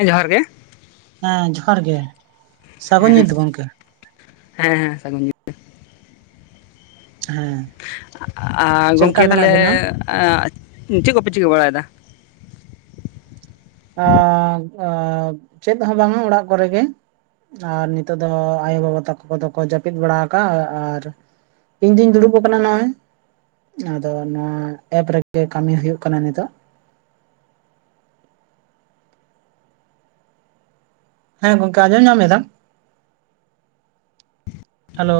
ᱦᱮᱸ ᱡᱚᱦᱟᱨ ᱜᱮ᱾ ᱦᱮᱸ ᱡᱚᱦᱟᱨ ᱜᱮ ᱥᱟᱹᱜᱩᱱ ᱦᱮᱸ ᱧᱤᱛ ᱜᱚᱝᱠᱮ ᱦᱮᱸ ᱦᱮᱸ ᱥᱟᱜᱩᱱ ᱦᱮᱸ ᱟᱨ ᱪᱮᱫ ᱞᱮᱠᱟ ᱜᱚᱢᱠᱮ ᱢᱮᱱᱟᱜ ᱛᱟᱦᱞᱮ ᱵᱤᱱᱟ? ᱪᱮᱫ ᱠᱚᱯᱮ ᱪᱤᱠᱟᱹ ᱵᱟᱲᱟᱭᱫᱟ? ᱮᱸ-ᱮᱸᱯ ᱪᱮᱫ ᱦᱚᱸ ᱵᱟᱝᱼᱟ ᱚᱲᱟᱜ ᱠᱚᱨᱮ ᱜᱮ᱾ ᱟᱨ ᱱᱤᱛᱚᱜ ᱫᱚ ᱟᱭᱳ ᱵᱟᱵᱟ ᱛᱟᱠᱚ ᱠᱚᱫᱚ ᱠᱚ ᱡᱟᱹᱯᱤᱫ ᱵᱟᱲᱟ ᱟᱠᱟᱜᱼᱟ, ᱟᱨ ᱤᱧ ᱫᱩᱧ ᱫᱩᱲᱩᱵ ᱟᱠᱟᱱᱟ ᱱᱚᱜᱼᱚᱭ᱾ ᱟᱫᱚ ᱱᱚᱣᱟ ᱮᱯ ᱨᱮᱜᱮ ᱠᱟᱹᱢᱤ ᱦᱩᱭᱩᱜᱭᱜ ᱠᱟᱱᱟ ᱱᱤᱛᱚᱜ᱾ ᱦᱮᱸ ᱜᱚᱝᱠᱮ ᱟᱡᱚᱢ ᱧᱟᱢ ᱮᱫᱟ,? Hello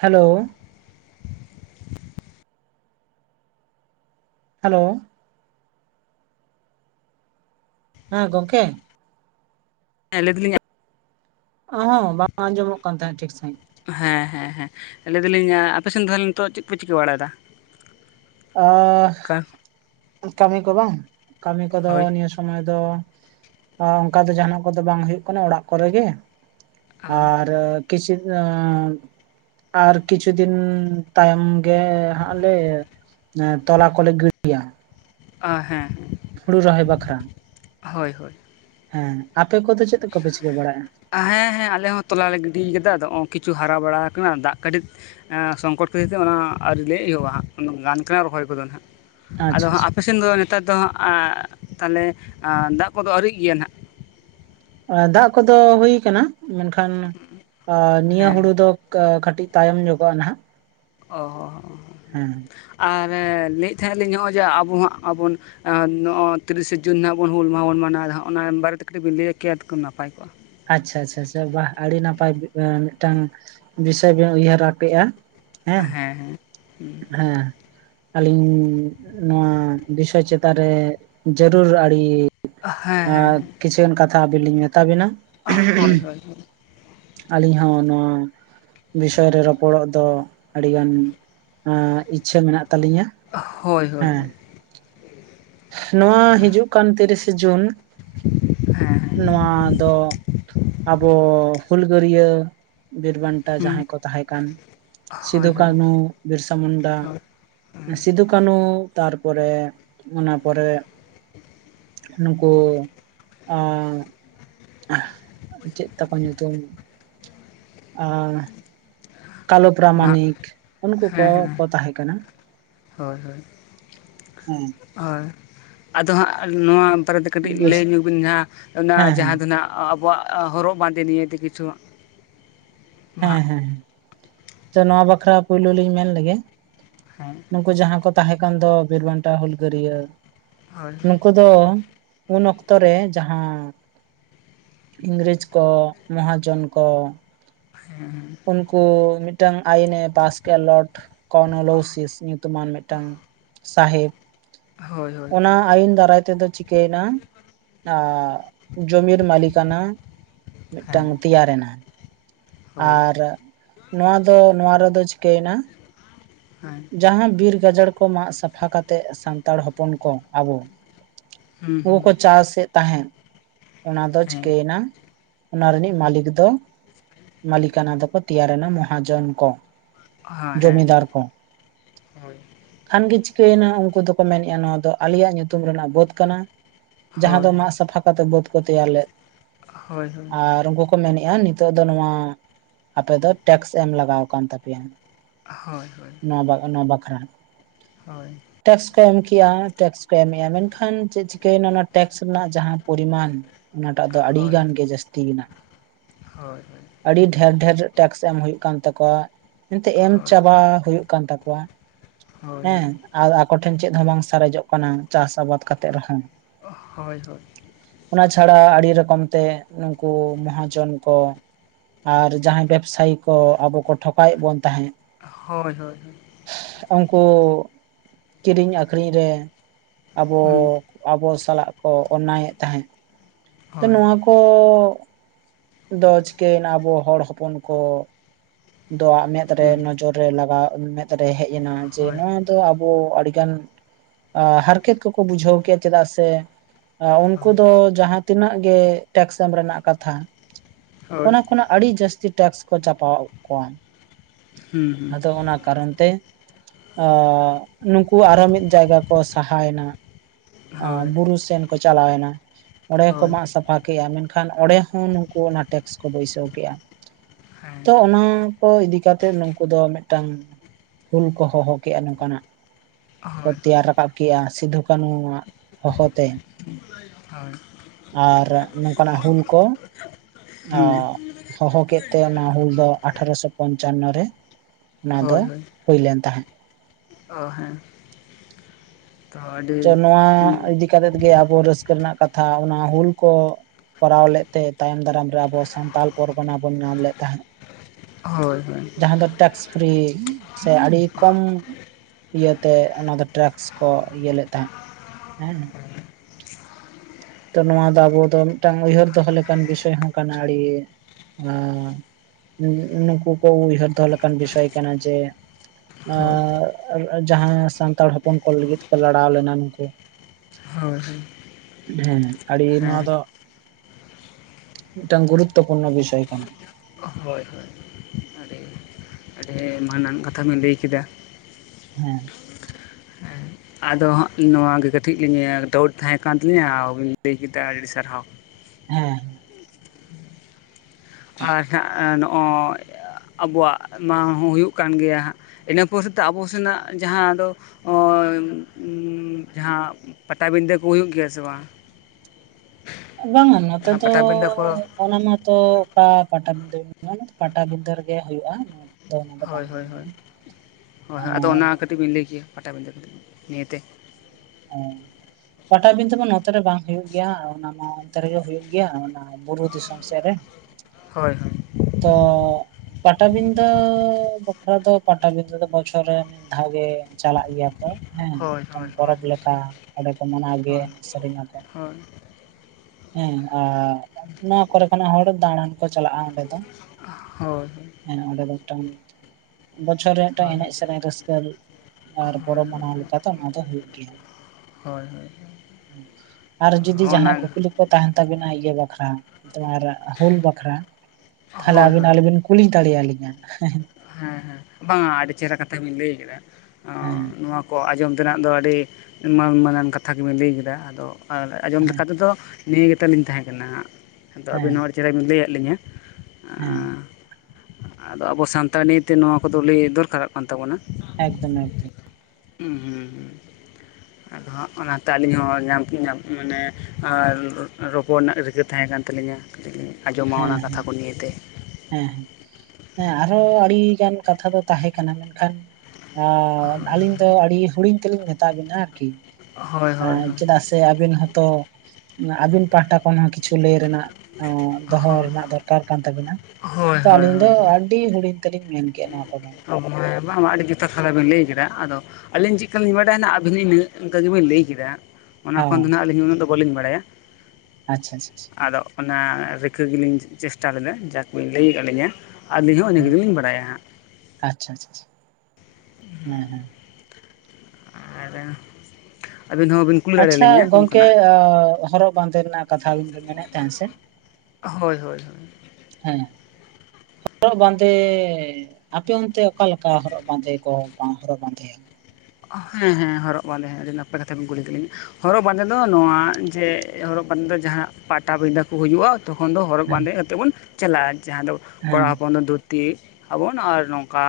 hello, hello. ᱦᱮᱸ ᱜᱚᱢᱠᱮ? ᱦᱮᱸ ᱞᱟᱹᱭ ᱫᱟᱞᱤᱧ ᱚ ᱦᱚᱸ ᱵᱟᱝ ᱟᱸᱡᱚᱢᱚᱜ ᱠᱟᱱ ᱛᱟᱦᱮᱸᱫ ᱴᱷᱤᱠ ᱥᱟᱺᱦᱤᱡ ᱦᱮᱸ ᱦᱮᱸ ᱦᱮᱸ ᱞᱟᱹᱭ ᱫᱟᱞᱤᱧ ᱟᱯᱮᱥᱮᱱ ᱫᱚ ᱱᱤᱛᱚᱜ ᱪᱮᱫ ᱯᱮ ᱪᱤᱠᱟᱹ ᱵᱟᱲᱟᱭᱮᱫᱟ ᱚᱻ ᱠᱟᱹᱢᱤ ᱠᱚ ᱵᱟᱝ ᱠᱟᱹᱢᱤ ᱠᱚᱫᱚ ᱦᱳᱭ ᱱᱤᱭᱟᱹ ᱥ ᱼᱼ ᱥᱚᱢᱚᱭ ᱫᱚ ᱚᱱᱠᱟ ᱫᱚ ᱡᱟᱦᱱᱟᱜ ᱠᱚᱫᱚ ᱵᱟᱝ ᱦᱩᱭᱩᱜ ᱠᱟᱱᱟ ᱚᱲᱟᱜ ᱠᱚᱨᱮᱜ ᱜᱮ ᱟᱨ ᱠᱤᱪᱤᱫ ᱟᱨ ᱠᱤᱪᱷᱩ ᱫᱤᱱ ᱛᱟᱭᱚᱢ ᱜᱮ ᱦᱟᱸᱜ ᱞᱮ ᱛᱚᱞᱟ ᱠᱚᱞᱮ ᱜᱤᱰᱤᱭᱟ ᱟ ᱦᱮᱸ ᱦᱩᱲᱩ ᱨᱚᱦ ᱵᱟᱠᱷᱨᱟ ᱦᱳᱭ ᱦᱳᱭ ᱦᱮᱸ ᱟᱯᱮ ᱠᱚᱫᱚ ᱪᱮᱫ ᱠᱚᱯᱮ ᱪᱤᱠᱟᱹ ᱵᱟᱲᱟᱭᱼᱟ ᱦᱮᱸ ᱦᱮᱸ ᱟᱞᱮ ᱦᱚᱸ ᱛᱚᱞᱟ ᱞᱮ ᱜᱤᱰᱤ ᱠᱟᱫᱟ ᱟ ᱱᱚᱜ ᱠᱤᱪᱷᱩ ᱦᱟᱨᱟ ᱵᱟᱲᱟ ᱟᱠᱟᱱᱟ ᱫᱟᱜ ᱠᱟᱹᱴᱤᱡ ᱮᱸ ᱥᱚᱝᱠᱚᱴ ᱠᱷᱟᱹᱛᱤᱨ ᱛᱮ ᱚᱱᱟ ᱟᱹᱣᱨᱤ ᱞᱮ ᱤᱟ. ᱳᱼᱟ ᱜᱟᱱ ᱠᱟᱱᱟ ᱨᱚᱦᱚᱭ ᱠᱚᱫᱚ ᱦᱟᱸᱜ ᱟᱫᱚ ᱟᱪᱪᱷᱟ ᱦᱟᱸᱜ ᱟᱯᱮ ᱥᱮᱱ ᱫᱚ ᱱᱮᱛᱟᱨ ᱫᱚ ᱦᱟᱸᱜ ᱛᱟᱦᱞᱮ ᱫᱟᱜ ᱠᱚᱫᱚ ᱟᱹᱣᱤᱡ ᱜᱮᱭᱟ ᱱᱟᱸᱜ ᱫᱟᱜ ᱠᱚᱫᱚ ᱦᱩ ᱟᱠᱟᱱᱟ ᱢᱮᱱᱠᱷᱟᱱ ᱱᱤᱭᱟᱹ ᱦᱮᱸ ᱦᱩᱲᱩ ᱫᱚ ᱠᱟᱹᱴᱤᱡ ᱛᱟᱭᱚᱢ ᱧᱚᱜᱚᱜᱼᱟ ᱱᱟᱦᱟᱜ ᱚ ᱦᱚ ᱦᱚ ᱦᱩᱸ ᱟᱨ ᱞᱟᱹᱭᱮᱫ ᱛᱟᱦᱮᱸᱜ ᱞᱤᱧ ᱱᱚᱜᱼᱚᱭ ᱡᱮ ᱟᱵᱚ ᱦᱟᱸᱜ ᱟᱵᱚᱱ ᱱᱚᱜᱼᱚᱭ ᱛᱤᱨᱤᱥᱮ ᱡᱩᱱ ᱱᱟᱦᱜ ᱵᱚᱱ ᱦᱩᱞ ᱢᱟᱦᱟ ᱵᱚᱱ ᱢᱟᱱᱟᱣ ᱫᱟ ᱚᱱᱟ ᱵᱟᱨᱮᱛᱮ ᱠᱟᱹᱴᱤᱡ ᱵᱤᱱ ᱞᱟᱹᱭᱟ ᱠᱮᱭᱟ ᱱᱟᱯᱟᱭ ᱠᱚᱜᱼᱟ᱾ ᱟᱪᱪᱷᱟ ᱟᱪᱪᱷᱟ ᱵᱟ ᱟᱹᱰᱤ ᱱᱟᱯᱟᱭ ᱢᱤᱫᱴᱟᱝ ᱫᱤᱥᱟ. ᱵᱤᱥᱟᱹᱭ ᱵᱮᱱ ᱩᱭᱦᱟᱹᱨᱟ ᱠᱮᱫᱼᱟ ᱦᱮᱸ ᱦᱮᱸ ᱟᱹᱞᱤᱧ ᱱᱚᱣᱟ ᱵᱤᱥᱚᱭ ᱪᱮᱛᱟᱱ ᱨᱮ ᱡᱟᱹᱨᱩᱲ ᱟᱹᱲᱤ ᱦᱩᱸ ᱦᱮᱸ ᱮ ᱦᱮᱸ ᱠᱤᱪᱷᱩᱜᱟᱱ ᱠᱟᱛᱷᱟ ᱟᱹᱵᱤᱱ ᱞᱤᱧ ᱢᱮᱛᱟ ᱵᱤᱱᱟ ᱦᱳᱭ ᱦᱳᱭ ᱟᱹᱞᱤᱧ ᱦᱚᱸ ᱱᱚᱣᱟ ᱵᱤᱥᱚᱭ ᱨᱮ ᱨᱚᱯᱚᱲᱚᱜ ᱫᱚ ᱟᱹᱰᱤ ᱜᱟᱱ ᱤᱪᱪᱷᱟᱹ ᱢᱮᱱᱟᱜ ᱛᱟᱹᱞᱤᱧᱟ ᱦᱳᱭ ᱦᱳᱭ ᱦᱮᱸ ᱦᱳᱭ ᱱᱚᱣᱟ ᱦᱤᱡᱩᱜ ᱠᱟᱱ ᱛᱤᱨᱤᱥᱮ ᱡᱩᱱ ᱦᱮᱸ ᱦᱮᱸ ᱱᱚᱣᱟ ᱫᱚ ᱟᱵᱚ ᱦᱩᱞᱜᱟᱹᱨᱭᱟᱹ ᱵᱤᱨᱵᱟᱱᱴᱟ ᱦᱩᱸ ᱡᱟᱦᱟᱸᱭ ᱠᱚ ᱛᱟᱦᱮᱸ ᱠᱟᱱ ᱦᱳᱭ ᱥᱤᱫᱩ ᱦᱳᱭ ᱠᱟᱹᱱᱩ ᱵᱤᱨᱥᱟ ᱢᱩᱱᱰᱟ ᱦᱳᱭ ᱥᱤᱫᱩ ᱠᱟᱹᱱᱩ ᱛᱟᱨᱯᱚᱨᱮ ᱚᱱᱟ ᱯᱚᱨᱮ ᱱᱩᱠᱩ ᱟᱨ ᱪᱮᱫ ᱛᱟᱠᱚ ᱧᱩᱛᱩᱢ ᱟ ᱠᱟᱞᱳ ᱢᱟ ᱯᱟᱨᱟᱢᱟᱱᱤᱠ ᱩᱱᱠᱩ ᱦᱮᱸ ᱦᱮᱸ ᱠᱚᱠᱚ ᱛᱟᱦᱮᱸ ᱠᱟᱱᱟ ᱦᱳᱭ ᱦᱳᱭ ᱦᱮᱸ ᱦᱳᱭ ᱟᱫᱚ ᱦᱟᱸᱜ ᱱᱚᱣᱟ ᱵᱟᱨᱮ ᱠᱟᱹᱴᱤᱡ ᱞᱟᱹᱭ ᱵᱮᱥ ᱧᱚᱜ ᱵᱤᱱ ᱦᱟᱸᱜ ᱚᱱᱟ ᱦᱮᱸ ᱦᱮᱸ ᱡᱟᱦᱟᱸ ᱫᱚ ᱦᱟᱸᱜ ᱟᱵᱚᱣᱟᱜ ᱦᱚᱨᱚᱜ ᱵᱟᱸᱫᱮ ᱱᱤᱭᱮ ᱛᱮ ᱠᱤᱪᱷᱩ ᱢᱟ ᱦᱮᱸ ᱦᱟᱸᱜ ᱦᱮᱸ ᱛᱚ ᱱᱚᱣᱟ ᱵᱟᱠᱷᱨᱟ ᱯᱳᱭᱞᱳ ᱞᱤᱧ ᱢᱮᱱ ᱞᱮᱜᱮ ᱦᱮᱸ ᱩᱱᱠᱩ ᱡᱟᱦᱟᱸ ᱠᱚ ᱛᱟᱦᱮᱸ ᱠᱟᱱ ᱫᱚ ᱵᱤᱨᱵᱟᱱᱴᱟ ᱦᱩᱞᱜᱟᱹᱨᱭᱟᱹ ᱦᱳᱭ ᱦᱳᱭ ᱱᱩᱠᱩ ᱫᱚ ᱩᱱ ᱚᱠᱛᱚ ᱨᱮ ᱡᱟᱦᱟᱸ ᱤᱝᱨᱮᱡᱽ ᱠᱚ ᱢᱚᱦᱟᱡᱚᱱ ᱠᱚ ᱦᱩᱸ ᱩᱱᱠᱩ ᱢᱤᱫᱴᱟᱝ ᱟᱭᱤᱱᱮ ᱯᱟᱥ ᱠᱮᱜ-ᱟ ᱞᱚᱴ ᱠᱨᱱᱳᱞᱳᱥᱤᱥ ᱧᱩᱛᱩᱢᱟᱱ ᱢᱤᱫᱴᱟᱝ ᱥᱟᱦᱮᱵᱽ ᱦᱳᱭ ᱦᱳᱭ ᱚᱱᱟ ᱟᱭᱤᱱ ᱫᱟᱨᱟᱭ ᱛᱮᱫᱚ ᱪᱤ ᱼᱼ ᱠᱮᱭ ᱱᱟ ᱡᱚᱢᱤᱨ ᱢᱟᱞᱤᱠᱟᱱᱟ ᱦᱮᱸ ᱢᱤᱫᱴᱟᱝ ᱛᱮᱭᱟᱨᱮ ᱮᱱᱟ ᱦᱳᱭ ᱟᱨ ᱱᱚᱣᱟ ᱫᱚ ᱱᱚᱣᱟ ᱫᱚ ᱪᱤᱠᱟᱹᱭᱱᱟ ᱦᱩᱸ ᱡᱟᱦᱟᱸ ᱵᱤᱨ ᱜᱟᱡᱟᱲ ᱠᱚ ᱢᱟᱜ ᱥᱟᱯᱷᱟ ᱠᱟᱛᱮᱫ ᱥᱟᱱᱛᱟᱲ ᱦᱚᱯᱚᱱ ᱠᱚ ᱟᱵᱚ ᱦᱩᱸ ᱦᱩᱲᱩ ᱦᱩᱸ ᱠᱚ ᱪᱟᱥᱮᱫ ᱛᱟᱦᱮᱸᱫ ᱚᱱᱟ ᱫᱚ ᱦᱮᱸ ᱦᱮᱸ ᱪᱤᱠᱟᱹᱭᱮᱱᱟ ᱚᱱᱟ ᱨᱤᱱᱤᱡ ᱢᱟᱞᱤᱠ ᱫᱚ ᱢᱟᱞᱤᱠᱟᱱᱟ ᱫᱚᱠᱚ ᱛᱮᱭᱟᱨ ᱮᱱᱟ ᱢᱚᱦᱟᱡᱚᱱ ᱠᱚ ᱦᱚᱸ ᱦᱮᱸ ᱡᱚᱢᱤᱫᱟᱨ ᱦᱳᱭ ᱟᱢ ᱜᱮ ᱪᱤᱠᱟᱹᱭᱮᱱᱟ ᱩᱱᱠᱩ ᱫᱚᱠᱚ ᱢᱮᱱᱮᱜᱼᱟ ᱱᱚᱣᱟ ᱫᱚ ᱟᱞᱮᱭᱟᱜ ᱧᱩᱛᱩᱢ ᱨᱮᱱᱟᱜ ᱵᱟᱹᱫᱽ ᱠᱟᱱᱟ ᱡᱟᱦᱟᱸ ᱦᱳᱭ ᱫᱚ ᱢᱟᱜ ᱥᱟᱯᱷᱟ ᱠᱟᱛᱮ ᱵᱟᱹᱫᱽ ᱠᱚ ᱛᱮᱭᱟᱨ ᱞᱮᱫ ᱦᱳᱭ ᱦᱳᱭ ᱟᱨ ᱢᱮᱱᱮᱫᱼᱟ ᱱᱤᱛᱚᱜ ᱫᱚ ᱱᱚᱣᱟ ᱟᱯᱮ ᱫᱚ ᱴᱮᱠᱥ ᱮᱢ ᱞᱟᱜᱟᱣ ᱠᱟᱱ ᱛᱟᱯᱮᱭᱟ ᱦᱳᱭ ᱦᱳᱭ ᱱᱚ ᱵᱟ ᱚᱱᱟ ᱵᱟᱠᱷᱨᱟ ᱦᱳᱭ ᱴᱮᱠᱥ ᱠᱚ ᱮᱢ ᱠᱮᱜᱼᱟ ᱴᱮᱠᱥ ᱠᱚ ᱮᱢᱮᱜᱼᱟ ᱢᱮᱱᱠᱷᱟᱱ ᱪᱮᱫ ᱪᱤᱠᱟᱹᱭᱮᱱᱟ ᱚᱱᱟ ᱴᱮᱠᱥ ᱨᱮᱱᱟᱜ ᱡᱟᱦᱟᱸ ᱯᱚᱨᱤᱢᱟᱱ ᱚᱱᱟᱴᱟᱜ ᱫᱚ ᱦᱳᱭ ᱟᱹᱰᱤᱜᱟᱱ ᱜᱮ ᱡᱟᱹᱥᱛᱤ ᱢᱮᱱᱟᱜᱼᱟ ᱦᱳᱭ ᱦᱳᱭ ᱟᱹᱰᱤ ᱰᱷᱮᱨ ᱰᱷᱮᱨ ᱴᱮᱠᱥ ᱮᱢ ᱦᱩᱭᱩᱜᱭ ᱠᱟᱱ ᱛᱟᱠᱚᱣᱟ ᱮᱱᱛᱮ ᱮᱢ ᱦᱳᱭ ᱪᱟᱵᱟ ᱦᱳᱭ ᱠᱟᱱ ᱛᱟᱠᱚᱣᱟ ᱦᱳᱭ ᱦᱳᱭ ᱦᱳᱭ ᱦᱮᱸ ᱟᱨ ᱟᱠᱚ ᱴᱷᱮᱱ ᱪᱮᱫ ᱦᱚᱸ ᱵᱟᱝ ᱥᱟᱨᱮᱡᱚᱜ ᱠᱟᱱᱟ᱾ ᱪᱟᱥ ᱟᱵᱟᱫ ᱠᱟᱛ ᱛᱮᱜ ᱨᱮᱦᱚᱸ ᱦᱩᱸ ᱚᱱᱟ ᱪᱷᱟᱲᱟ ᱟᱹᱰᱤ ᱨᱚᱠᱚᱢ ᱛᱮ ᱱᱩᱝᱠᱩ ᱢᱚᱦᱟᱡᱚᱱ ᱠᱚ ᱟᱨ ᱡᱟᱦᱟᱸᱭ ᱵᱮᱵᱥᱟᱭᱤ ᱠᱚ ᱟᱵᱚ ᱠᱚ ᱴᱷᱚᱠᱟᱭᱮᱜ ᱵᱚᱱ ᱛᱟᱦᱮᱸᱜ ᱦᱳᱭ ᱦᱳᱭ ᱦᱳᱭ ᱩᱝᱠᱩ ᱠᱤᱨᱤᱧ ᱟᱹᱠᱷᱨᱤᱧ ᱨᱮ ᱟᱵᱚ ᱟᱵᱚ ᱥᱟᱞᱟᱜ ᱠᱚ ᱚᱱᱱᱟᱭᱮᱜ ᱛᱟᱦᱮᱸᱜ᱾ ᱛᱚ ᱦᱳᱭ ᱱᱚᱣᱟ ᱠᱚ ᱫᱚ ᱪᱤᱠᱟᱹᱭᱱᱟ ᱟᱵᱚ ᱦᱚᱲ ᱦᱚᱯᱚᱱ ᱠᱚ᱾ ᱫᱚᱣᱟᱜ ᱢᱮᱫ ᱨᱮ ᱱᱚᱡᱚᱨ ᱨᱮ ᱞᱟᱜᱟᱣ ᱢᱮᱫ ᱨᱮ ᱦᱮᱡ ᱮᱱᱟ ᱡᱮ ᱦᱳᱭ ᱦᱳᱭ ᱱᱚᱣᱟ ᱛᱚ ᱟᱵᱚ ᱟᱹᱰᱤ ᱜᱟᱱ ᱦᱟᱨᱠᱮᱛ ᱠᱚ ᱠᱚ ᱵᱩᱡᱷᱟᱹᱣ ᱠᱮᱭᱟ᱾ ᱪᱮᱫᱟᱜ ᱥᱮ ᱟ ᱩᱱᱠᱩ ᱦᱩᱸ ᱫᱚ ᱡᱟᱦᱟᱸ ᱛᱤᱱᱟᱹᱜ ᱜᱮ ᱴᱮᱠᱥ ᱮᱢ ᱨᱮᱱᱟᱜ ᱠᱟᱛᱷᱟ ᱚᱱᱟ ᱠᱷᱚᱱᱟᱜ ᱟᱹᱰᱤ ᱡᱟᱹᱥᱛᱤ ᱴᱮᱠᱥ ᱠᱚ ᱪᱟᱯᱟᱣᱟᱜ ᱠᱚᱣᱟ᱾ ᱦᱩᱸ ᱟᱫᱚ ᱚᱱᱟ ᱠᱟᱨᱚᱱ ᱛᱮ ᱟ ᱱᱩᱝᱠᱩ ᱟᱨᱦᱚ ᱢᱤᱫ ᱡᱟᱭᱜᱟ ᱠᱚ ᱥᱟᱦᱟᱭᱱᱟ᱾ ᱮᱸ ᱦᱳᱭ ᱵᱩᱨᱩ ᱥᱮᱱ ᱠᱚ ᱪᱟᱞᱟᱣᱮᱱᱟ ᱚᱸᱰᱮ ᱦᱚᱸᱠᱚ ᱦᱳᱭ ᱢᱟᱜ ᱥᱟᱯᱷᱟ ᱠᱮᱭᱟ ᱢᱮᱱᱠᱷᱟᱱ ᱚᱸᱰᱮ ᱦᱚᱸ ᱱᱩᱝᱠᱩ ᱚᱱᱟ ᱴᱮᱠᱥ ᱠᱚ ᱵᱟᱹᱭᱥᱟᱹᱣ ᱠᱮᱜᱼᱟ᱾ ᱦᱮᱸ ᱛᱚ ᱚᱱᱟ ᱠᱚ ᱤᱫᱤ ᱠᱟᱛᱮᱜ ᱱᱩᱝᱠᱩ ᱫᱚ ᱢᱤᱫᱴᱟᱝ ᱦᱩᱞ ᱠᱚ ᱦᱚᱦᱚ ᱠᱮᱜᱼᱟ ᱱᱚᱝᱠᱟᱱᱟᱜ ᱠᱚ ᱦᱳᱭ ᱦᱳᱭ ᱛᱮᱭᱟᱨ ᱨᱟᱠᱟᱵ ᱠᱮᱜᱼᱟ ᱥᱤᱫᱩ ᱠᱟᱹᱱᱦᱩ ᱣᱟᱜ ᱦᱚᱦᱚ ᱛᱮ ᱦᱳᱭ ᱟᱨ ᱱᱚᱝᱠᱟᱱᱟᱜ ᱦᱩᱞ ᱠᱚ ᱦᱩᱸ ᱚ ᱦᱚᱦᱚ ᱠᱮᱫ ᱛᱮ ᱚᱱᱟ ᱦᱩᱞ ᱫᱚ ᱟᱴᱷᱨᱚᱥᱚ ᱯᱚᱧᱪᱟᱱᱱᱚ ᱨᱮ᱾ ᱚᱱᱟ ᱫᱚ ᱦᱳᱭ ᱦᱳᱭ ᱦᱩᱭ ᱞᱮᱱ ᱛᱟᱦᱮᱸᱜ ᱚ ᱦᱮᱸ ᱛᱚ ᱟᱹᱰᱤ ᱡᱮ ᱱᱚᱣᱟ ᱤᱫᱤ ᱠᱟᱛᱮᱫ ᱜᱮ ᱟᱵᱚ ᱨᱟᱹᱥᱠᱟᱹ ᱨᱮᱱᱟᱜ ᱠᱟᱛᱷᱟ ᱚᱱᱟ ᱦᱩᱞ ᱠᱚ ᱠᱚᱨᱟᱣ ᱞᱮᱫ ᱛᱮ ᱛᱟᱭᱚᱢ ᱫᱟᱨᱟᱢ ᱨᱮ ᱟᱵᱚ ᱥᱟᱱᱛᱟᱞ ᱯᱚᱨᱜᱚᱱᱟ ᱵᱚᱱ ᱧᱟᱢ ᱞᱮᱫ ᱛᱟᱦᱮᱸᱫ᱾ ᱦᱳᱭ ᱦᱳᱭ ᱡᱟᱦᱟᱸ ᱫᱚ ᱴᱮᱠᱥ ᱯᱷᱨᱤ ᱥᱮ ᱟᱹᱰᱤ ᱠᱚᱢ ᱤᱭᱟᱹᱛᱮ ᱚᱱᱟ ᱫᱚ ᱴᱨᱟᱠᱥ ᱠᱚ ᱤᱭᱟᱹ ᱞᱮᱫ ᱛᱟᱦᱮᱸᱫ ᱦᱮᱸ᱾ ᱛᱚ ᱱᱚᱣᱟ ᱫᱚ ᱟᱵᱚ ᱫᱚ ᱢᱤᱫᱴᱟᱝ ᱩᱭᱦᱟᱹᱨ ᱫᱚᱦᱚ ᱞᱮᱠᱟᱱ ᱵᱤᱥᱚᱭ ᱦᱚᱸ ᱠᱟᱱᱟ ᱟᱹᱰᱤ ᱮᱸ ᱱᱩᱜ ᱱᱩᱠᱩ ᱠᱚ ᱩᱭᱦᱟᱹᱨ ᱫᱚᱦᱚ ᱞᱮᱠᱟᱱ ᱵᱤᱥᱚᱭ ᱠᱟᱱᱟ ᱡᱮ ᱦᱳᱭ ᱮᱸ ᱡᱟᱦᱟᱸ ᱥᱟᱱᱛᱟᱲ ᱦᱚᱯᱚᱱ ᱠᱚ ᱞᱟᱹᱜᱤᱫ ᱠᱚ ᱞᱟᱲᱟᱣ ᱞᱮᱱᱟ ᱱᱩᱠᱩ᱾ ᱦᱳᱭ ᱦᱳᱭ ᱦᱮᱸ ᱟᱰᱤ ᱱᱚᱣᱟ ᱦᱮᱸ ᱫᱚ ᱢᱤᱫᱴᱟᱝ ᱜᱩᱨᱩᱛᱛᱚᱯᱩᱨᱱᱚ ᱵᱤᱥᱚᱭ ᱠᱟᱱᱟ᱾ ᱦᱚᱭ ᱦᱚᱭ᱾ ᱦᱮᱸ ᱢᱟᱱᱟᱱ ᱠᱟᱛᱷᱟ ᱵᱤᱱ ᱞᱟᱹᱭ ᱠᱮᱫᱟ᱾ ᱦᱮᱸ᱾ ᱟᱫᱚ ᱦᱟᱸᱜ ᱤᱧ ᱱᱚᱶᱟ ᱜᱮ ᱠᱟᱹᱴᱤᱡ ᱞᱤᱧ ᱰᱟᱹᱣᱩᱴ ᱛᱟᱦᱮᱸ ᱠᱟᱱ ᱛᱟᱹᱞᱤᱧᱟ ᱟᱵᱮᱱ ᱞᱟᱹᱭ ᱠᱮᱫᱟ ᱟᱹᱰᱤ ᱥᱟᱨᱦᱟᱣ᱾ ᱦᱮᱸ᱾ ᱟᱨ ᱦᱟᱸᱜ ᱱᱚᱸᱜ-ᱚᱭ ᱟᱵᱚᱣᱟᱜ ᱢᱟ ᱦᱚᱸ ᱦᱩᱭᱩᱜ ᱠᱟᱱ ᱜᱮᱭᱟ ᱦᱟᱸᱜ᱾ ᱤᱱᱟᱹ ᱯᱚᱥᱮ ᱛᱮ ᱟᱵᱚ ᱥᱮᱱᱟᱜ ᱡᱟᱦᱟᱸ ᱫᱚ ᱚᱸ ᱩᱸᱢ ᱡᱟᱦᱟᱸᱼᱼ ᱯᱟᱴᱟ ᱵᱤᱸᱫᱟᱹ ᱠᱚ ᱦᱩᱭᱩᱜ ᱜᱮᱭᱟ ᱥᱮ ᱵᱟᱝ? ᱵᱟᱝᱟ ᱱᱚᱛᱮ ᱚᱱᱟ ᱫᱚ᱾ ᱯᱟᱴᱟᱵᱤᱸᱫᱟᱹ ᱠᱚ ᱚᱱᱟ ᱢᱟᱛᱚ ᱚᱠᱟ ᱯᱟᱴᱟ ᱵᱤᱸᱫᱟᱹ ᱱᱟ ᱯᱟᱴᱟ ᱵᱤᱸᱫᱟᱹ ᱨᱮᱜᱮ ᱦᱩᱭᱩᱜ-ᱟ᱾ ᱦᱚᱭ ᱦᱚᱭ ᱦᱚᱭ ᱦᱚᱭ ᱟᱫᱚ ᱚᱱᱟ ᱠᱟᱹᱴᱤᱡ ᱵᱤᱱ ᱞᱟᱹᱭ ᱠᱤᱭᱟ ᱯᱟᱴᱟ ᱵᱤᱱᱫᱟᱹ ᱠᱟᱹᱴᱤᱡ ᱱᱤᱭᱟᱹᱛᱮ? ᱚᱸ ᱯᱟᱴᱟ ᱵᱤᱱᱫᱟᱹ ᱢᱟ ᱱᱚᱛᱮ ᱨᱮ ᱵᱟᱝ ᱦᱩᱭᱩᱜ ᱜᱮᱭᱟ ᱚᱱᱟ ᱢᱟ ᱚᱱᱛᱮ ᱨᱮᱜᱮ ᱦᱩᱭᱩᱜ ᱜᱮᱭᱟ ᱚᱱᱟᱼᱼ ᱵᱩᱨᱩ ᱫᱤᱥᱚᱢ ᱥᱮᱜ ᱨᱮ᱾ ᱦᱳᱭ ᱦᱳᱭ᱾ ᱛᱚ ᱯᱟᱴᱟ ᱵᱤᱱᱫᱟᱹ ᱵᱟᱠᱷᱨᱟ ᱫᱚ ᱯᱟᱴᱟ ᱵᱤᱱᱫᱟᱹ ᱫᱚ ᱵᱚᱪᱷᱚᱨ ᱨᱮ ᱼᱼ ᱢᱤᱫ ᱫᱷᱟᱣ ᱜᱮ ᱪᱟᱞᱟᱜ ᱜᱮᱭᱟ ᱠᱚ᱾ ᱦᱮᱸ ᱦᱳᱭ ᱢᱤᱫᱴᱟᱝ ᱦᱳᱭ ᱦᱳᱭ ᱯᱚᱨᱚᱵᱽ ᱦᱳᱭ ᱞᱮᱠᱟ ᱚᱸᱰᱮ ᱠᱚ ᱢᱟᱱᱟᱣ ᱦᱳᱭ ᱜᱮᱭᱟ ᱮᱱᱮᱡ ᱥᱮᱨᱮᱧᱟ ᱠᱚ᱾ [inaudible] ᱦᱳᱭ ᱦᱮᱸ ᱟᱨ ᱱᱚᱶᱟ ᱠᱚᱨᱮ ᱠᱷᱚᱱᱟᱜ ᱦᱚᱲ ᱫᱟᱬᱟᱱ ᱠᱚ ᱪᱟᱞᱟᱜ-ᱟ ᱚᱸᱰᱮ ᱫᱚ᱾ ᱦᱚᱭ ᱦᱚᱭ᱾ ᱦᱮᱸ ᱚᱱᱰᱮ ᱫᱚ ᱢᱤᱫᱴᱟᱝ᱾ ᱵᱚᱪᱷᱚᱨ ᱨᱮ ᱢᱤᱫᱴᱟᱝ ᱦᱳᱭ ᱮᱱᱮᱡ ᱥᱮᱨᱮᱧ ᱨᱟᱹᱥᱠᱟᱹᱞ ᱟᱨ ᱯᱚᱨᱚᱵᱽ ᱢᱟᱱᱟᱣ ᱞᱮᱠᱟ ᱛᱮ ᱚᱱᱟ ᱫᱚ ᱦᱩᱭᱩᱜ ᱜᱮᱭᱟ᱾ [inaudible] ᱦᱚᱭ᱾ [inaudible] ᱦᱩᱸ᱾ ᱟᱨ ᱡᱩᱫᱤ ᱡᱟᱦᱟᱸ ᱚᱱᱟ ᱠᱩᱠᱞᱤ ᱠᱚ ᱛᱟᱦᱮᱱ ᱛᱟᱹᱵᱤᱱᱟ ᱤᱭᱟᱹ ᱵᱟᱠᱷᱨᱟ ᱛᱚ ᱟᱨ ᱦᱩᱞ ᱵᱟᱠᱷᱨᱟᱼᱼ ᱛᱷᱟᱦᱚᱞᱮ ᱦᱳᱭ ᱟᱵᱤᱱ ᱦᱳᱭ ᱟᱞᱤᱧ ᱵᱤᱱ ᱠᱩᱞᱤ ᱫᱟᱲᱮ ᱭᱟᱞᱤᱧᱟ, ᱦᱮᱸ ᱦᱮᱸ? ᱦᱮᱸ ᱦᱮᱸ᱾ ᱵᱟᱝᱟ ᱟᱰᱤ ᱪᱮᱦᱨᱟ ᱠᱟᱛᱷᱟ ᱜᱮ ᱵᱤᱱ ᱞᱟᱹᱭ ᱠᱟᱫᱟ᱾ ᱦᱮᱸ᱾ ᱱᱚᱣᱟ ᱠᱚ ᱟᱸᱡᱚᱢ ᱛᱮᱱᱟᱜ ᱫᱚ ᱟᱹᱰᱤ ᱢᱟᱹᱱ ᱢᱟᱱᱟᱱ ᱠᱟᱛᱷᱟ ᱜᱮ ᱵᱤᱱ ᱞᱟᱹᱭ ᱠᱮᱫᱟ ᱟᱫᱚᱼᱼ ᱟᱨ ᱟᱸᱡᱚᱢ ᱦᱮᱸ ᱞᱮᱠᱟ ᱛᱮᱫᱚ ᱱᱤᱭᱟᱹ ᱜᱮᱛᱟ ᱞᱤᱧ ᱛᱟᱦᱮᱸ ᱠᱟᱱᱟ ᱦᱟᱸᱜ ᱟᱫᱚ ᱦᱮᱸ ᱟᱹᱵᱤᱱ ᱦᱚᱸ ᱟᱰᱤ ᱪᱮᱦᱨᱟ ᱵᱤᱱ ᱞᱟᱹᱭᱟᱫ ᱞᱤᱧᱟ᱾ᱹ ᱦᱮᱸ᱾ ᱟᱫᱚ ᱟᱵᱚ ᱥᱟᱱᱛᱟᱲ ᱱᱤᱭᱟᱹ ᱛᱮ ᱱᱚᱣᱟ ᱠᱚᱫᱚ ᱞᱟᱹᱭ ᱫᱚᱨᱠᱟᱨᱚᱜ ᱠᱟᱱ ᱛᱟᱵᱚᱱᱟ᱾ ᱮᱠᱫᱚᱢ ᱮᱠᱫᱚᱢ᱾ ᱩ ᱸᱦᱩᱸ ᱦᱩᱸᱜ᱾ ᱚᱸᱜ ᱚᱱᱟᱛᱮ ᱟᱞᱤᱧ ᱦᱚᱸ ᱧᱟᱢ ᱠᱤ ᱧᱟᱢ‌ ᱢᱟᱱᱮ ᱟᱨ ᱨᱚ ᱨᱚᱯᱚᱲ ᱨᱮᱱᱟᱜ ᱨᱤᱠᱟᱹ ᱛᱟᱦᱮᱸ ᱠᱟᱱ ᱛᱟᱹᱞᱤᱧᱟ᱾ ᱠᱟᱹᱴᱤᱡ ᱞᱤᱧ [inaudible] ᱟᱸᱡᱚᱢᱟ ᱚᱱᱟ ᱠᱟᱛᱷᱟ ᱠᱚ ᱱᱤᱭᱟᱹ ᱛᱮ᱾ ᱦᱮᱸ, ᱦᱮᱸ ᱟᱨᱚ ᱟᱲᱤᱜᱟᱱ ᱠᱟᱛᱷᱟ ᱫᱚ ᱛᱟᱦᱮᱸ ᱠᱟᱱᱟ ᱢᱮᱱᱠᱷᱟᱱᱼᱼ ᱟᱨ ᱹᱞᱤᱧ ᱫᱚ ᱟᱲᱤ ᱦᱩᱰᱤᱧ ᱛᱮᱞᱤᱧ ᱢᱮᱛᱟᱜ ᱵᱤᱱᱟ ᱟᱨᱠᱤ᱾ ᱦᱳᱭ ᱟ ᱦᱳᱭ ᱪᱮᱫᱟᱜ ᱥᱮ ᱟᱵᱤᱱ ᱦᱚᱸᱛᱚᱼᱼ ᱱᱟ ᱟᱵᱤᱱ ᱯᱟᱦᱴᱟ ᱠᱷᱚᱱ ᱦᱚᱸ ᱠᱤᱪᱷᱩ ᱞᱟᱹᱭ ᱨᱮᱱᱟᱜ ᱚᱸᱼᱼ ᱫᱚᱦᱚ ᱦᱳᱭ ᱨᱮᱱᱟᱜ ᱫᱚᱨᱠᱟᱨ ᱠᱟᱱ ᱛᱟᱵᱤᱱᱟ, ᱦᱳᱭ ᱛᱚ ᱟᱹᱞᱤᱧ ᱫᱚ ᱦᱳᱭ ᱟᱹᱰᱤ ᱦᱩᱰᱤᱧ ᱛᱮᱞᱤᱧ ᱢᱮᱱᱠᱮᱜᱼᱟ ᱱᱚᱣᱟ ᱠᱚᱫᱚ᱾ ᱵᱟᱵᱟ ᱟᱹᱰᱤ ᱡᱩᱛᱟᱹᱛ ᱠᱷᱞᱟ ᱵᱮᱤᱱ ᱞᱟᱹᱭ ᱠᱮᱫᱟ, ᱟᱫᱚ ᱟᱹᱞᱤᱧ ᱪᱤᱜ ᱠᱟ ᱞᱤᱧ ᱵᱟᱰᱟᱭᱟ ᱱᱟᱜ ᱟᱵᱤᱱ ᱱᱤ ᱱᱟᱹᱜ ᱚᱱᱠᱟ ᱜᱮᱵᱤᱱ ᱞᱟᱹᱭ ᱠᱮᱫᱟ᱾ ᱚᱱᱟ ᱚ ᱠᱷᱚᱱ ᱫᱚ ᱱᱟᱦᱟᱸᱜ ᱟᱹᱞᱤᱧ ᱩᱱᱟᱹᱜ ᱫᱚ ᱵᱟᱹᱞᱤᱧ ᱵᱟᱲᱟᱭᱟ᱾ ᱟᱪᱪᱷᱟ ᱪᱷᱟ ᱪᱷᱟ ᱾ ᱟᱫᱚ ᱚᱱᱟ ᱨᱤᱠᱟᱹ ᱜᱤᱞᱤᱧ ᱪᱮᱥᱴᱟ ᱞᱮᱫᱟ ᱡᱟ ᱠᱩᱵᱤᱱ ᱞᱟᱹᱭᱟᱜ ᱞᱤᱧᱟᱹ᱾ ᱟᱞᱤᱧ ᱦᱚᱸ ᱤᱱᱟᱹ ᱜᱤᱞᱤᱞᱤᱧ ᱵᱟᱲᱟᱭᱟ ᱦᱟᱸᱜ᱾ ᱟᱪᱪᱷᱟ ᱟᱪᱷᱟᱪᱷᱟ ᱦᱮᱸ ᱦᱮᱸ᱾ ᱟᱨᱚ᱾ ᱟᱵᱤᱱ ᱦᱚᱸᱵᱤᱱᱼᱼ ᱟᱪᱪᱷᱟ ᱜᱚᱝᱠᱮ ᱚ ᱦᱚᱨᱚᱜ ᱵᱟᱸᱫᱮ ᱨᱮᱱᱟᱜ ᱠᱟᱛᱷᱟ ᱟᱵᱤᱱ ᱢᱮᱱᱮᱫ ᱛᱮᱦᱮᱸᱜ ᱥᱮ? ᱦᱳᱭ ᱦᱳᱭ ᱦᱳᱭ᱾ ᱦᱮᱸ᱾ ᱦᱚᱨᱚᱜ ᱵᱟᱸᱫᱮ ᱟᱯᱮ ᱚᱱᱛᱮ ᱚᱠᱟᱞᱮᱠᱟ ᱦᱚᱨᱚᱜ ᱵᱟᱸᱫᱮ ᱠᱚ ᱵᱟᱝ ᱦᱚᱨᱚᱜ ᱵᱟᱸᱫᱮᱭᱟ ᱦᱮᱸ ᱦᱮᱸ ᱦᱚᱨᱚᱜ ᱵᱟᱞᱮᱸ ᱟᱹᱰᱤ ᱱᱟᱯᱟᱭ ᱠᱟᱛᱷᱟᱢ ᱠᱩᱞᱤ ᱠᱮᱫᱟᱞᱤᱧ ᱦᱚᱨᱚᱜ ᱵᱟᱸᱫᱮ ᱫᱚ ᱱᱚᱣᱟ ᱡᱮ ᱦᱚᱨᱚᱜ ᱵᱟᱸᱫᱮ ᱫᱚ ᱡᱟᱦᱟᱸ ᱯᱟᱴᱟᱵᱤᱸᱫᱟᱹ ᱠᱚ ᱦᱩᱭᱩᱜ-ᱟ᱾ ᱛᱚᱠᱷᱚᱱ ᱫᱚ ᱦᱚᱨᱚᱜ ᱦᱮᱸ ᱵᱟᱸᱫᱮ ᱠᱟᱛᱮᱫ ᱵᱚᱱ ᱪᱟᱞᱟᱜ-ᱟ, ᱡᱟᱦᱟᱸ ᱫᱚ ᱦᱮᱸ ᱠᱚᱲᱟ ᱦᱚᱯᱚᱱ ᱫᱚ ᱫᱩ ᱛᱤ ᱟᱵᱚᱱ ᱟᱨ ᱱᱚᱝᱠᱟ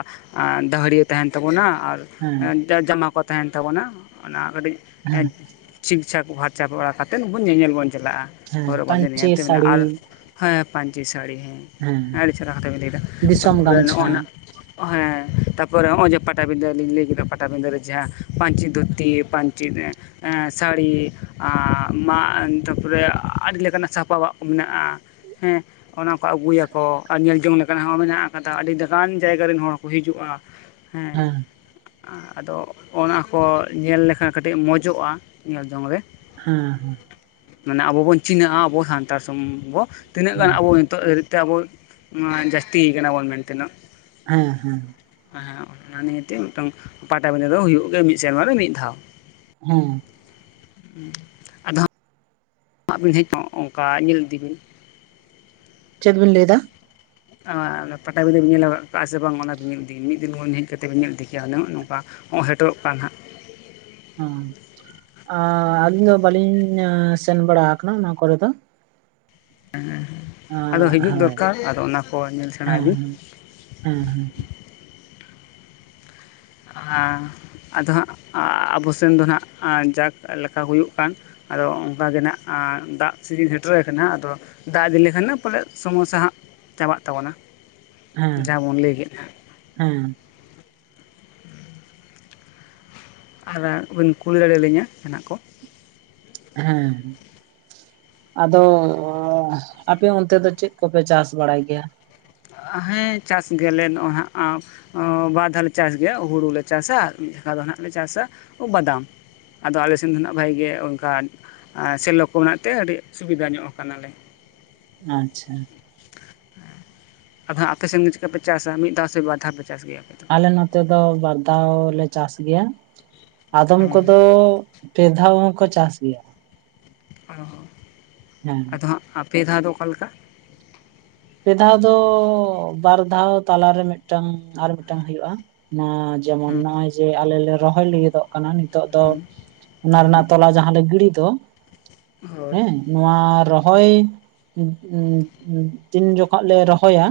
ᱫᱟᱹᱦᱲᱤᱭᱟᱹ ᱛᱟᱦᱮᱱ ᱛᱟᱵᱚᱱᱟ, ᱟᱨ ᱦᱮᱸ ᱡᱟ ᱡᱟᱢᱟ ᱠᱚ ᱛᱟᱦᱮᱱ ᱛᱟᱵᱚᱱᱟ ᱚᱱᱟ ᱠᱟᱹᱴᱤᱡ ᱦᱮᱸ ᱥᱤᱠᱪᱷᱟ ᱠᱚ ᱯᱷᱟᱨᱪᱟ ᱵᱟᱲᱟᱛᱮᱫ ᱧᱮᱧᱮᱞ ᱵᱚᱱ ᱪᱟᱞᱟᱜ-ᱟ, ᱦᱮᱸ ᱦᱚᱨᱚᱜ ᱵᱟᱸᱫᱮ ᱯᱟᱹᱧᱪᱤ ᱱᱮᱛ ᱢᱮᱱᱟᱜ-ᱟ, ᱥᱟᱹᱲᱤ ᱟᱨ ᱦᱮᱸ ᱯᱟᱹᱧᱪᱤ ᱥᱟᱹᱲᱤ ᱦᱮᱸ ᱟᱹᱰᱤ ᱪᱮᱦᱨᱟ ᱦᱟᱛᱟᱣᱤᱧ ᱞᱟᱹᱭᱮᱫᱟ ᱫᱤᱥᱚᱢ ᱛᱟᱨᱯᱚᱨᱮ ᱜᱟᱢᱪᱷᱟ ᱱᱚᱜᱚ ᱱᱟ ᱦᱮᱸ ᱛᱟᱯᱚᱨ ᱱᱚᱜ ᱚᱭᱮ ᱯᱟᱴᱟᱵᱤᱫᱟᱹᱞᱤᱤᱧ ᱞᱟᱹᱭ ᱠᱮᱫᱟ᱾ ᱯᱟᱴᱟᱵᱤᱸᱫᱟᱹ ᱨᱮ ᱡᱟᱦᱟᱸ ᱯᱟᱱᱹᱪᱤ ᱫᱷᱩᱛᱤ ᱯᱟᱹᱱᱪᱤ ᱥᱟᱹᱲᱤ ᱟᱸ ᱢᱟᱜ ᱛᱟᱨᱯᱚᱨᱮ ᱟᱹᱰᱤ ᱞᱮᱠᱟᱱᱟᱜ ᱥᱟᱯᱟ-ᱟᱜ ᱠᱚ ᱢᱮᱱᱟᱜ-ᱟ᱾ ᱦᱮᱸ᱾ ᱚᱱᱟ ᱠᱚ ᱟᱹᱜᱩᱭᱟᱠᱚ ᱟᱨ ᱧᱮᱞ ᱡᱚᱝ ᱞᱮᱠᱟᱱᱟᱜ ᱦᱚᱸ ᱢᱮᱱᱟᱜ ᱠᱟᱫᱟ ᱟᱹᱰᱤᱠᱟᱱ ᱡᱟᱭᱜᱟ ᱨᱮᱱ ᱦᱚᱲ ᱠᱚ ᱦᱤᱡᱩᱜ-ᱟ᱾ ᱦᱮᱸ᱾ ᱟᱫᱚ ᱚᱱᱟ ᱠᱚ ᱧᱮᱞ ᱞᱮᱠᱷᱟᱱ ᱠᱟᱹᱴᱤᱡ ᱢᱚᱡᱚᱜ-ᱟ ᱧᱮᱞ ᱡᱚᱝ ᱨᱮ᱾ ᱦᱩᱸ ᱦᱩ ᱸ ᱢᱟᱱᱮ ᱟᱵᱚ ᱵᱚᱱ ᱪᱤᱱᱦᱟᱹᱜ-ᱟ ᱟᱵᱚ ᱥᱟᱱᱛᱟᱲ ᱥᱚᱢ ᱵᱚ ᱛᱤᱱᱟᱹᱜ ᱜᱟᱱ ᱦᱮᱸ ᱟᱵᱚ ᱱᱤᱛᱚᱜ ᱦᱟᱹᱨᱤᱡ ᱛᱮ ᱟᱵᱚ ᱡᱟᱹᱥᱛᱤ ᱠᱟᱱᱟ ᱵᱚᱱ ᱢᱮᱱᱛᱮ ᱱᱚᱜ, ᱦᱮᱸ ᱦᱮᱸ᱾ ᱦᱮᱸ ᱦᱮᱸ ᱚᱱᱟ ᱱᱤᱭᱮᱛᱮ ᱢᱤᱫᱴᱟᱝ ᱯᱟᱴᱟᱵᱸᱫᱟᱹ ᱫᱚ ᱦᱩᱭᱩᱜ ᱜᱮᱭᱟ ᱢᱤᱫ ᱥᱮᱨᱢᱟ ᱨᱮ ᱢᱤᱫ ᱫᱷᱟᱣ ᱦᱩᱸ᱾ [inaudible] ᱟᱫᱚ ᱮᱢᱟᱜ ᱵᱤᱱ ᱦᱮᱡᱤᱛᱚᱜ ᱚᱱᱠᱟ ᱧᱮᱞ ᱤᱫᱤ ᱵᱤᱱ᱾ ᱪᱫᱵᱤᱱ ᱞᱟᱭ ᱫᱟ? ᱯᱟᱴᱟᱵᱤᱫᱟᱹ ᱵᱚᱱ ᱧᱮᱞ ᱟᱠᱟᱫ ᱠᱟᱜᱼᱟ ᱥᱮ ᱵᱟᱝ ᱚᱱᱟᱵ ᱧᱮᱞ ᱤᱫᱤᱮᱭᱟ ᱢᱤᱫ ᱫᱤᱱ ᱠᱷᱚᱱ ᱦᱮᱡ ᱠᱟᱛᱮᱵᱚᱱ ᱧᱮᱞ ᱤᱫᱤ ᱠᱮᱭᱟ ᱩᱱᱟᱹᱜ ᱱᱚᱝᱠᱟ ᱱᱚ ᱦᱮᱴᱮᱨᱚᱜ ᱠᱟᱱ ᱦᱟᱸᱜ᱾ ᱦᱮᱸ ᱟᱻ ᱟᱹᱞᱤᱧ ᱫᱚ ᱵᱟᱹᱞᱤᱧ ᱥᱮᱱ ᱵᱟᱲᱟ ᱟᱠᱟᱱᱟ ᱚᱱᱟ ᱠᱚᱨᱮ ᱫᱚ᱾ ᱦᱮᱸ ᱦᱮᱸ ᱟᱫᱚ ᱦᱤᱡᱩᱜ ᱦᱳᱭ ᱫᱚᱨᱠᱟᱨ ᱟᱫᱚ ᱚᱱᱟ ᱠᱚ ᱧᱮᱞ ᱥᱮᱬᱟᱭ ᱦᱮᱸ ᱵᱤᱱ᱾ ᱦᱮᱸ ᱦᱮᱸ᱾ ᱟᱫᱚ ᱦᱟᱸᱜ ᱟᱵᱚ ᱥᱮᱱ ᱫᱚ ᱦᱟᱸᱜ ᱡᱟᱠ ᱞᱮᱠᱟ ᱦᱩᱭᱩᱜ ᱠᱟᱱ ᱟᱫᱚ ᱚᱱᱠᱟ ᱜᱮ ᱦᱟᱸᱱᱟᱜ ᱫᱟᱜ ᱥᱤᱡᱤᱱ ᱥᱮᱴᱮᱨ ᱠᱟᱱᱟ ᱟᱫᱚ ᱫᱟᱜ ᱤᱫᱤ ᱞᱮᱠᱷᱟᱱ ᱯᱟᱞᱮ ᱥᱚᱢᱚᱥᱥᱟ ᱦᱟᱸᱟᱜ ᱪᱟᱵᱟᱜ ᱛᱟᱵᱚᱱᱟ, ᱡᱟᱦᱟᱸ ᱵᱚᱱ ᱞᱟᱹᱭ ᱠᱮᱫ ᱦᱟᱸ᱾ ᱦᱩᱸ᱾ ᱟᱫᱚ ᱵᱤᱱ ᱠᱩᱞᱤ ᱫᱟᱲᱮᱭᱟᱞᱤᱧᱟ ᱡᱟᱸᱦᱟᱱᱟᱜ ᱠᱚ᱾ ᱦᱮᱸ ᱟᱫᱚ ᱟᱯᱮ ᱚᱱᱛᱮ ᱫᱚ ᱪᱮᱫ ᱠᱚᱯᱮ ᱪᱟᱥ ᱵᱟᱲᱟᱭ ᱜᱮᱭᱟᱹ ᱦᱮᱸ ᱪᱟᱥ ᱜᱮᱭᱟᱞᱮ ᱱᱚᱜᱼᱚᱭ ᱦᱟᱸᱜ ᱟ ᱵᱟᱨ ᱫᱷᱟᱣᱞᱮ ᱪᱟᱥ ᱜᱮᱭᱟ ᱦᱩᱲᱩ ᱞᱮ ᱪᱟᱥᱟ ᱟᱨ ᱢᱤᱫ ᱫᱷᱟᱠᱟ ᱫᱚ ᱦᱚᱸᱜ ᱞᱮ ᱪᱟᱥᱟ ᱵᱟᱫᱟᱢ, ᱟᱫᱚ ᱟᱞᱮᱥᱮᱱ ᱫᱚ ᱱᱟᱜ ᱵᱷᱟᱜ ᱜᱮ ᱚᱱᱠᱟ ᱥᱮᱞᱳ ᱠᱚ ᱢᱮᱱᱟᱜ ᱛᱮ ᱟᱹᱰᱤ ᱥᱩᱵᱤᱫᱟ ᱧᱚᱜ ᱟᱠᱟᱱᱟᱞᱮ᱾ ᱟᱪᱷᱟ᱾ ᱟᱵᱮ ᱟᱯᱮ ᱥᱮᱱ ᱜᱮ ᱪᱤᱫᱞᱮᱠᱟᱯᱮ ᱪᱟᱥᱟ ᱢᱤᱫ ᱫᱷᱟᱣ ᱥᱮ ᱵᱟᱨ ᱫᱷᱟᱣ ᱯᱮ ᱪᱟᱥ ᱜᱮᱭᱟᱯᱮ ᱟᱞᱮ ᱱᱚᱛᱮ ᱫᱚ ᱵᱟᱨ ᱫᱷᱟᱣ ᱞᱮ ᱪᱟᱥ ᱜᱮᱭᱟ, ᱟᱫᱚᱢ ᱦᱮᱸ ᱠᱚᱫᱚ ᱯᱮ ᱫᱷᱟᱣ ᱦᱚᱸᱠᱚ ᱪᱟᱥ ᱜᱮᱭᱟ᱾ ᱚ ᱦᱮᱸ᱾ ᱟᱫᱚ ᱦᱟᱸᱜ ᱟᱯᱮ ᱫᱷᱟᱣ ᱫᱚ ᱚᱠᱟᱞᱮᱠᱟ? ᱯᱮ ᱫᱷᱟᱣ ᱫᱚ ᱵᱟᱨ ᱫᱷᱟᱣ ᱛᱟᱞᱟᱨᱮ ᱢᱤᱫᱴᱟᱝ ᱟᱨ ᱢᱤᱫᱴᱟᱝ ᱦᱩᱭᱩᱜ-ᱟ, ᱚᱱᱟ ᱡᱮᱢᱚᱱ ᱦᱮᱸ ᱱᱚᱜ-ᱚᱭ ᱡᱮ ᱟᱞᱮᱞᱮ ᱞᱮ ᱨᱚᱦᱚᱭ ᱞᱟᱹᱜᱤᱫᱚᱜ ᱠᱟᱱᱟ᱾ ᱱᱤᱛᱚᱜ ᱫᱚ ᱦᱮᱸ ᱚᱱᱟ ᱚᱱᱟᱜᱮ ᱨᱮᱱᱟᱜ ᱛᱚᱞᱟ ᱡᱟᱦᱟᱸᱞᱮ ᱜᱤᱲ ᱫᱚ, ᱦᱳᱭ ᱦᱮᱸ ᱱᱚᱣᱟ ᱨᱚᱦᱚᱭ ᱛᱤᱱ ᱡᱚᱠᱷᱚᱱ ᱞᱮ ᱨᱚᱦᱚᱭᱟ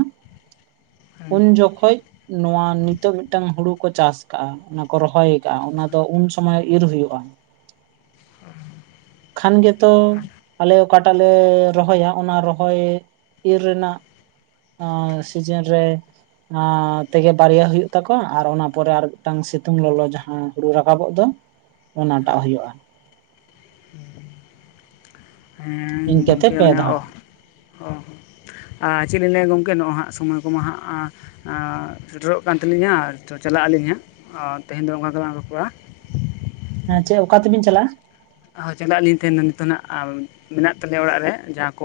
ᱦᱮᱸ ᱩᱱ ᱡᱚᱠᱷᱚᱱ ᱱᱚᱣᱟ ᱱᱤᱛᱚᱜ ᱢᱤᱫᱴᱟᱝ ᱦᱩᱲᱩ ᱠᱚ ᱪᱟᱥ ᱠᱟᱜᱼᱟ ᱚᱱᱟᱠᱚ ᱨᱚᱦᱚᱭ ᱠᱟᱜᱼᱟ ᱚᱱᱟ ᱫᱚ ᱩᱱ ᱥᱚᱢᱚᱭ [unintelligible] ᱦᱩᱭᱩᱜᱼᱟ᱾ [inaudible] ᱠᱷᱟᱱ ᱜᱮᱛᱚ ᱟᱞᱮ ᱚᱠᱟᱴᱟᱜ ᱞᱮ ᱨᱚᱦᱚᱭᱟ ᱚᱱᱟ ᱨᱚᱦᱚᱭ ᱤᱨ ᱨᱮᱱᱟᱜ ᱟᱻᱸ ᱥᱤᱡᱹᱱ ᱨᱮ ᱟᱻ ᱛᱮᱜᱮ ᱵᱟᱨᱭᱟ ᱦᱩᱭᱩᱜ ᱛᱟᱠᱚᱣᱟ ᱟᱨ ᱚᱱᱟ ᱯᱚᱨᱮ ᱟᱨ ᱢᱤᱫᱴᱟᱝ ᱥᱤᱛᱩᱝ ᱞᱚᱞᱚ ᱡᱟᱦᱟᱸ ᱦᱩᱲᱩ ᱨᱟᱠᱟᱵᱚᱜ ᱫᱚ ᱚᱱᱟᱴᱟᱜ ᱦᱩᱭᱩᱜᱼᱟ, ᱦᱮᱸ ᱤᱱᱠᱟᱹᱛᱮ ᱜᱚᱝᱠᱮ ᱯᱮ ᱚᱱᱮ ᱚ ᱫᱷᱟᱣ ᱦᱚᱸ [unintelligible] ᱟᱨ ᱪᱮᱫ ᱞᱤᱧ ᱞᱟᱹᱭᱟ ᱜᱚᱝᱠᱮ ᱱᱚᱜᱼᱚᱭ ᱦᱟᱸᱜ ᱥᱚᱢᱚᱭ ᱠᱚᱢᱟ ᱦᱟᱸᱜ ᱥᱮᱴᱮᱨᱚᱜ ᱠᱟᱱ ᱛᱟᱹᱞᱤᱧᱟ ᱟᱨ ᱪᱟᱞᱟᱜ ᱟᱹᱞᱤᱧ ᱦᱟᱸᱜ ᱟᱨ ᱛᱮᱦᱮᱧ ᱫᱚ ᱚᱱᱠᱟ ᱜᱮᱞᱟᱝ ᱨᱚᱯᱚᱲᱟ, ᱦᱮᱸ ᱪᱮᱫ ᱚᱠᱟ ᱛᱮᱵᱤᱱ ᱪᱟᱞᱟᱜᱼᱟᱹ ᱦᱳᱭ ᱪᱟᱞᱟᱜ ᱟᱞᱤᱧ ᱛᱟᱦᱮᱱ ᱫᱚ ᱱᱤᱛᱚᱜ ᱦᱟᱹᱜ ᱢᱮᱱᱟᱜ ᱛᱟᱞᱮᱭᱟ ᱚᱲᱟᱜ ᱨᱮ ᱡᱟᱦᱟᱸ ᱠᱚ